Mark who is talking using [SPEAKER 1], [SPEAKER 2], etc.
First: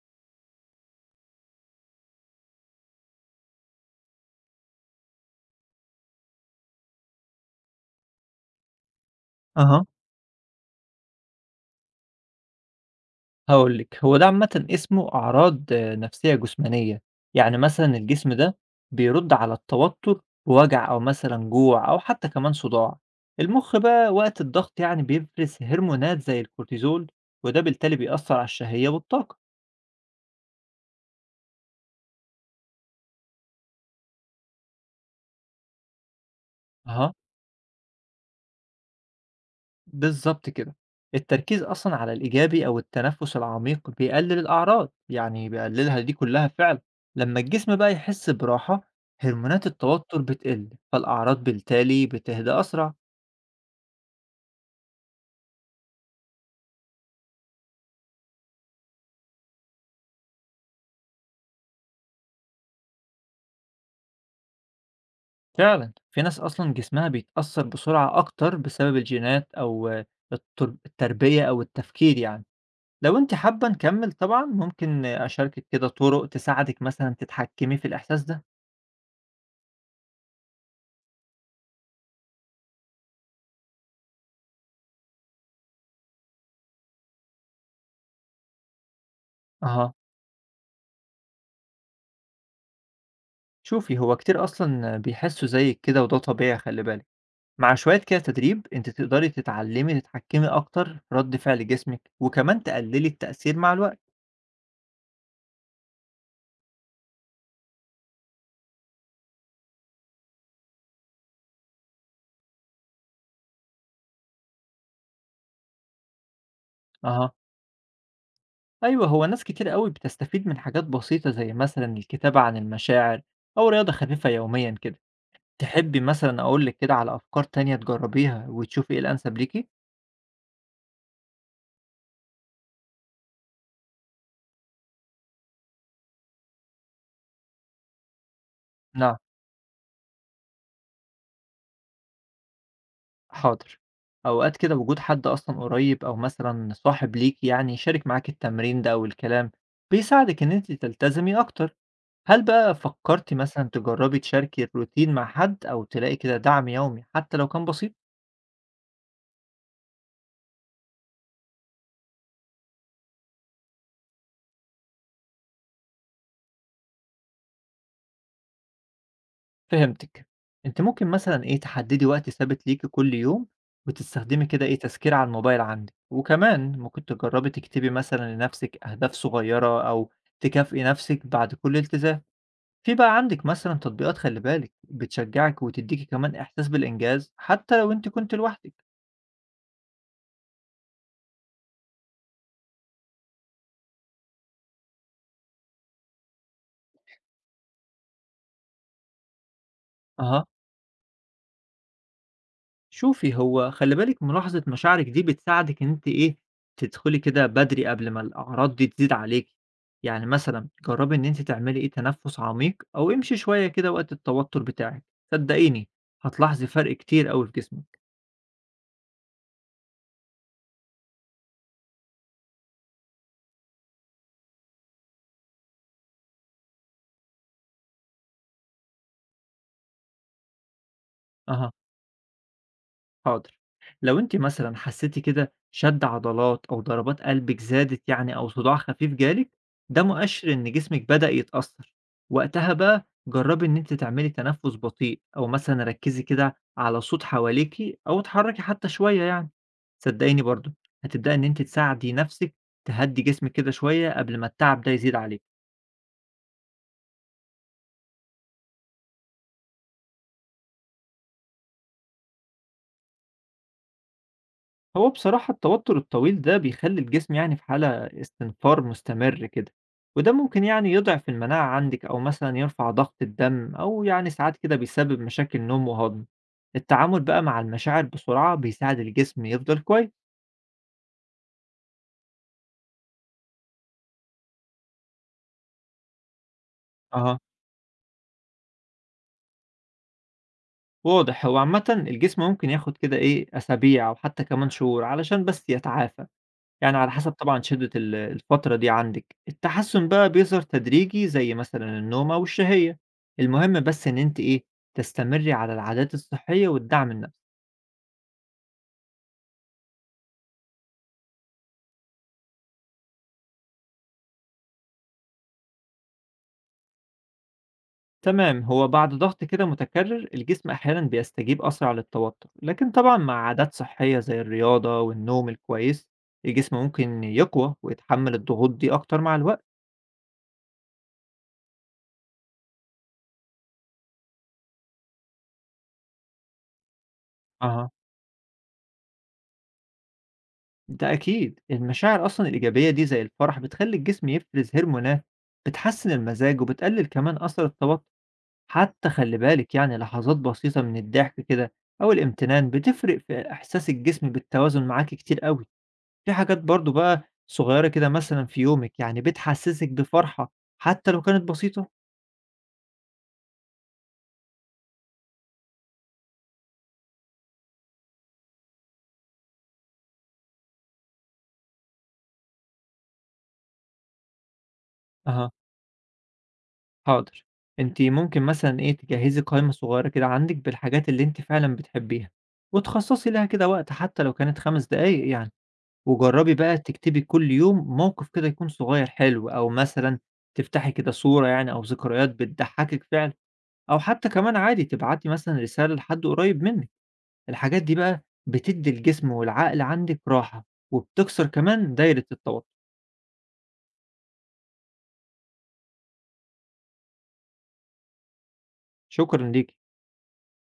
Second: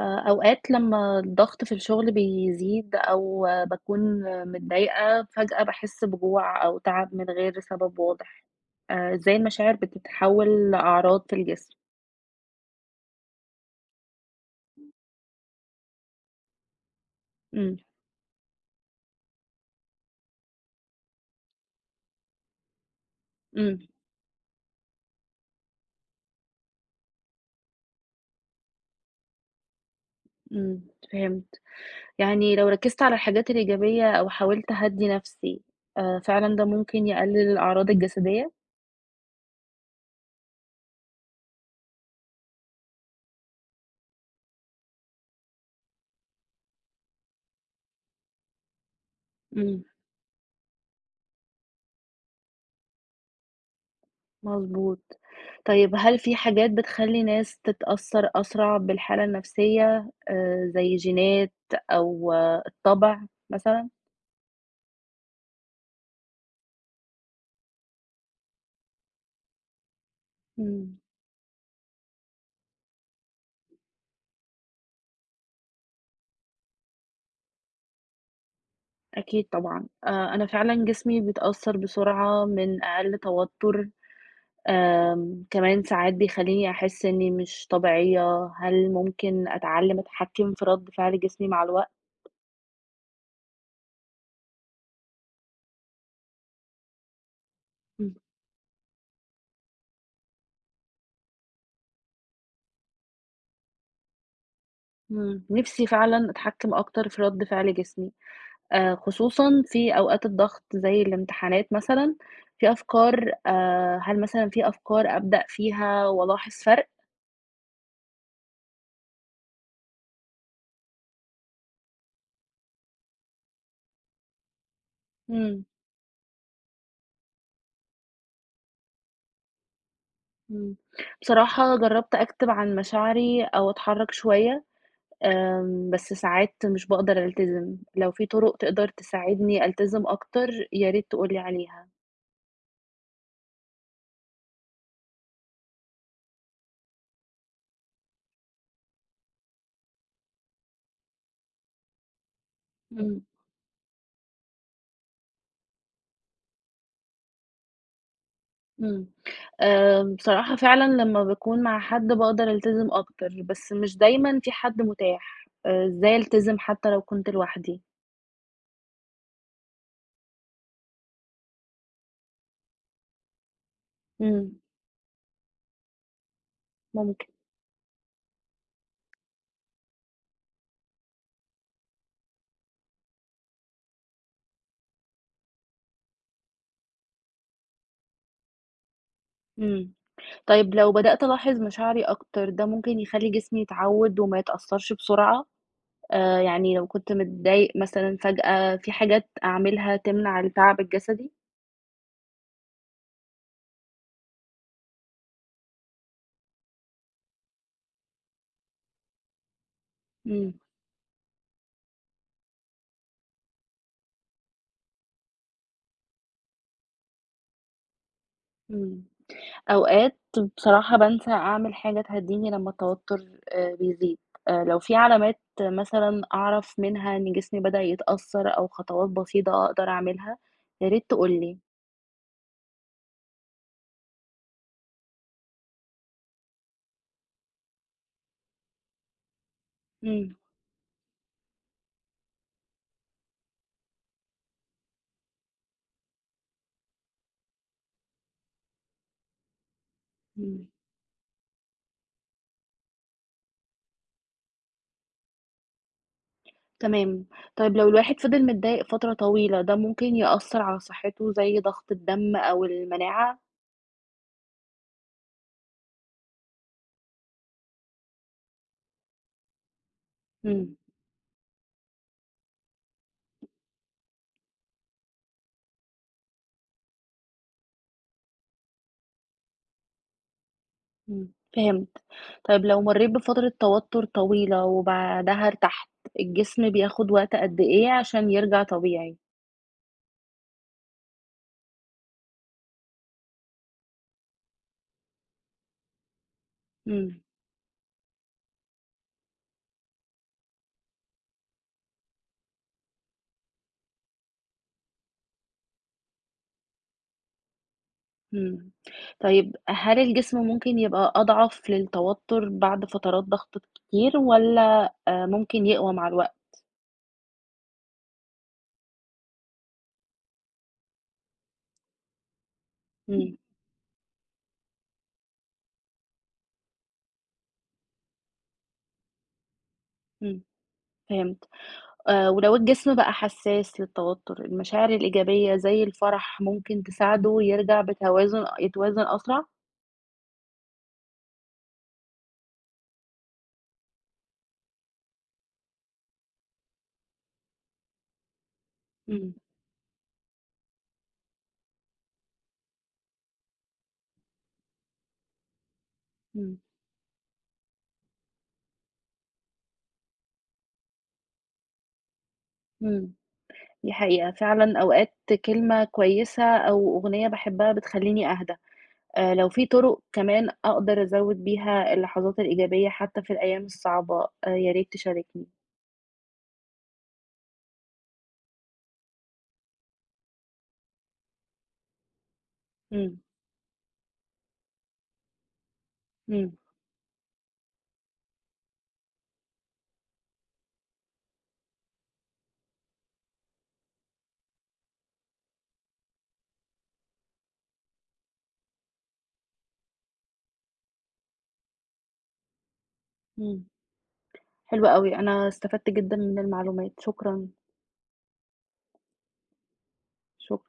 [SPEAKER 1] أوقات لمّا الضغط في الشغل بيزيد أو باكون متضايقة، فجأة باحس بجوع أو تعب من غير سبب واضح. إزاي المشاعر
[SPEAKER 2] أها.
[SPEAKER 1] بتتحول لأعراض في الجسم؟
[SPEAKER 2] هاقول لِك، هو ده عامةً اسمه أعراض نفسية جسمانية، يعني
[SPEAKER 1] إمم،
[SPEAKER 2] مثلًا الجسم ده بيرُد على التوتر بوجع أو مثلًا جوع أو حتى كمان صداع. المُخ
[SPEAKER 1] إمم،
[SPEAKER 2] بقى وقت الضغط يعني بيفرز هرمونات زي الكورتيزول، وده بالتالي بيأثّر على الشهية والطاقة.
[SPEAKER 1] إمم، فهمت. يعني لو ركزت على الحاجات الإيجابية أو حاولت أهدّي نفسي، فعلًا ده ممكن
[SPEAKER 2] أها.
[SPEAKER 1] يقلل الأعراض الجسدية؟
[SPEAKER 2] بالضبط كده. التركيز أصلًا على الإيجابي أو التنفس العميق بيقلل الأعراض، يعني بيقللها دي كلّها فعلًا. لمّا الجسم بقى يحس براحة، هرمونات
[SPEAKER 1] إمم.
[SPEAKER 2] التوتر بتقل، فالأعراض بالتالي بتهدى أسرع.
[SPEAKER 1] مضبوط. طيب هل في حاجات بتخلّي ناس تتأثّر أسرع بالحالة النفسية زي جينات أو الطبع مثلًا؟
[SPEAKER 2] فعلًا، في ناس أصلًا جسمها بيتأثّر بسرعة أكتر بسبب الجينات أو
[SPEAKER 1] إمم،
[SPEAKER 2] التربية أو التفكير يعني. لو أنتِ حابة نكمّل طبعًا ممكن أشاركِك كده طُرق تساعدِك مثلًا تتحكمي في الإحساس ده.
[SPEAKER 1] أكيد طبعًا. أنا فعلًا جسمي بيتأثّر بسرعة من أقل توتُّر، كمان ساعات بيخلّيني أحس إنّي مش طبيعية. هل ممكن
[SPEAKER 2] أها.
[SPEAKER 1] أتعلّم أتحكّم في رَد فعل جسمي مع الوقت؟
[SPEAKER 2] شوفي، هو كتير أصلًا بيحسّوا زيِّك كده وده طبيعي، خلّي بالِك، مع شوية
[SPEAKER 1] إمم،
[SPEAKER 2] كده تدريب أنتِ تقدري تتعلّمي تتحكّمي أكتر في رَد فعل جسمِك، وكمان تقلّلي التأثير مع الوقت.
[SPEAKER 1] إمم. نِفْسي فعلًا أتحكّم أكتر في رَد فعل جسمي. خصوصًا في أوقات الضغط زي الامتحانات مثلًا، في أفكار هل مثلًا في أفكار أبدأ فيها وألاحظ فرق؟
[SPEAKER 2] أها، أيوه، هو ناس كتير أوي بتستفيد من حاجات بسيطة زي مثلًا الكتابة عن المشاعر أو رياضة خفيفة يوميًا كده.
[SPEAKER 1] إمم،
[SPEAKER 2] تحبّي مثلًا أقول لِك كده على أفكار تانية تجرّبيها وتشوفي إيه الأنسب ليكِ؟
[SPEAKER 1] إمم. بصراحة جرّبت أكتب عن مشاعري أو أتحرّك شوية، بس ساعات مش باقدر ألتزم. لو في طرق تقدر
[SPEAKER 2] نعم.
[SPEAKER 1] تساعدني ألتزم أكتر يا ريت تقول لي عليها.
[SPEAKER 2] حاضر. أوقات كده وجود حد أصلًا قريب أو مثلًا صاحب ليكِ يعني يشارك معاكِ التمرين ده أو الكلام، بيساعدِك إن أنتِ تلتزمي أكتر. هل بقى
[SPEAKER 1] إمم،
[SPEAKER 2] فكرتِ مثلًا تجربي تشاركي الروتين مع حد أو تلاقي كده دعم يومي حتى لو كان بسيط؟
[SPEAKER 1] إمم. بصراحة فعلًا لمّا باكون مع حد باقدر ألتزم أكتر، بس مش دايمًا في حد متاح. إزاي ألتزم حتى لو كنت لوحدي؟
[SPEAKER 2] فهمتِك. أنتِ ممكن مثلًا إيه، تحددي وقت ثابت ليكِ كل يوم، وتستخدمي
[SPEAKER 1] إمم،
[SPEAKER 2] كده إيه، تذكير على الموبايل عندِك. وكمان ممكن
[SPEAKER 1] ممكن،
[SPEAKER 2] تجربي تكتبي مثلًا لنفسِك أهداف صغيرة، أو تكافئي نفسِك بعد كل التزام. في بقى عندِك مثلًا تطبيقات، خلّي بالِك، بتشجّعِك وتدّيكِ كمان إحساس بالإنجاز حتى لو أنتِ كنتِ لوحدِك.
[SPEAKER 1] إمم. طيب لو بدأت ألاحظ مشاعري أكتر، ده ممكن يخلّي جسمي يتعوّد وما يتأثّرش بسرعة؟ يعني لو كنت متضايق مثلًا فجأة، في حاجات أعملها تمنع
[SPEAKER 2] أها.
[SPEAKER 1] التعب الجسدي؟
[SPEAKER 2] شوفي، هو خلّي بالِك ملاحظة مشاعرِك دي بتساعدِك إن أنتِ إيه، تدخلي كده بدري قبل ما الأعراض دي تزيد عليكِ. يعني
[SPEAKER 1] إمم،
[SPEAKER 2] مثلًا جرّبي إن أنتِ تعملي إيه، تنفُّس عميق أو امشي شوية كده وقت التوتر بتاعِك، صدّقيني هتلاحظي فرق كتير أوي في جسمِك.
[SPEAKER 1] إمم. أوقات بصراحة بانسى أعمل حاجة تهدّيني لمّا التوتُّر بيزيد، لو في علامات مثلًا أعرف منها إن جسمي بدأ يتأثّر أو خطوات بسيطة أقدر أعملها، يا ريت تقول لي.
[SPEAKER 2] أها. حاضر. لو انت مثلا حسيتي كده شد عضلات او ضربات قلبك زادت يعني، او صداع خفيف جالك، ده
[SPEAKER 1] إمم،
[SPEAKER 2] مؤشر ان جسمك بدأ يتأثر. وقتها بقى جربي ان انت تعملي تنفس بطيء، او مثلا ركزي كده على صوت حواليكي، او اتحركي حتى شوية يعني، صدقيني
[SPEAKER 1] إمم.
[SPEAKER 2] برضو هتبدأي ان انت تساعدي نفسك تهدي جسمك كده شوية قبل ما التعب ده يزيد عليك.
[SPEAKER 1] تمام. طيب لو الواحد فضل متضايق فترة طويلة، ده ممكن يأثّر على صحّته زي ضغط الدم أو المناعة؟
[SPEAKER 2] هو بصراحة التوتر الطويل ده بيخلي الجسم يعني في حالة استنفار مستمر كده، وده ممكن
[SPEAKER 1] إمم،
[SPEAKER 2] يعني يضعف المناعة عندك، أو مثلا يرفع ضغط الدم، أو يعني ساعات كده بيسبب مشاكل نوم وهضم. التعامل بقى مع المشاعر بسرعة بيساعد الجسم يفضل كويس.
[SPEAKER 1] إمم، فهمت. طيب لو مرّيت بفترة توتُّر طويلة وبعدها ارتحت، الجسم بياخد وقت
[SPEAKER 2] اها،
[SPEAKER 1] قد إيه عشان يرجع طبيعي؟
[SPEAKER 2] واضح، هو عامة الجسم ممكن ياخد كده إيه أسابيع أو حتى كمان شهور علشان بس يتعافى، يعني على
[SPEAKER 1] إمم،
[SPEAKER 2] حسب طبعًا شدة الفترة دي عندِك. التحسُّن بقى بيظهر تدريجي زي مثلًا النوم أو الشهية. المهم بس إن أنتِ إيه، تستمرّي على العادات الصحية والدعم النفسي.
[SPEAKER 1] إمم. طيب هل الجسم ممكن يبقى أضعف للتوتُّر بعد فترات ضغط كتير والّا ممكن يقوى مع الوقت؟
[SPEAKER 2] تمام، هو بعد ضغط كده متكرر الجسم أحيانًا بيستجيب أسرع للتوتر، لكن طبعًا مع
[SPEAKER 1] إمم،
[SPEAKER 2] عادات صحية زي الرياضة والنوم الكويس، الجسم ممكن يقوى ويتحمّل الضغوط دي أكتر مع الوقت.
[SPEAKER 1] إمم، فهمت. ولو الجسم بقى حسّاس للتوتُّر، المشاعر الإيجابية زي الفرح ممكن تساعده يرجع
[SPEAKER 2] أها.
[SPEAKER 1] بتوازن أسرع؟
[SPEAKER 2] ده أكيد المشاعر أصلا الإيجابية دي زي الفرح بتخلي الجسم يفرز هرمونات بتحسن المزاج وبتقلل كمان أثر التوتر. حتى
[SPEAKER 1] إمم،
[SPEAKER 2] خلي بالك، يعني لحظات بسيطة من الضحك كده أو الامتنان بتفرق في إحساس الجسم بالتوازن معاك كتير قوي. في
[SPEAKER 1] إمم،
[SPEAKER 2] حاجات برضو بقى صغيرة كده مثلا في يومك يعني بتحسسك بفرحة حتى لو كانت بسيطة.
[SPEAKER 1] إمم، دي حقيقة، فعلًا أوقات كلمة كويسة أو أغنية باحبها بتخلّيني أهدى، لو في طُرق كمان أقدر أزوّد بيها اللحظات الإيجابية حتى في الأيام الصعبة، يا ريت تشاركني.
[SPEAKER 2] أها. حاضر. أنت ممكن مثلا إيه تجهزي قائمة صغيرة كده عندك بالحاجات اللي أنت فعلا بتحبيها،
[SPEAKER 1] إمم،
[SPEAKER 2] وتخصصي لها كده وقت حتى لو كانت 5 دقايق يعني.
[SPEAKER 1] إمم،
[SPEAKER 2] وجرّبي بقى تكتبي كل يوم موقف كده يكون صغير حلو، أو مثلًا تفتحي كده صورة يعني أو ذكريات بتضحّكِك فعلًا، أو حتى كمان عادي تبعتي مثلًا رسالة لحد قريب منِّك. الحاجات دي بقى بتدّي الجسم والعقل عندِك راحة، وبتكسر كمان دايرة التوتر.
[SPEAKER 1] إمم، حلو أوي، أنا استفدت جدًا من المعلومات، شكرًا،
[SPEAKER 2] شكرًا ليكِ.
[SPEAKER 1] شكرًا.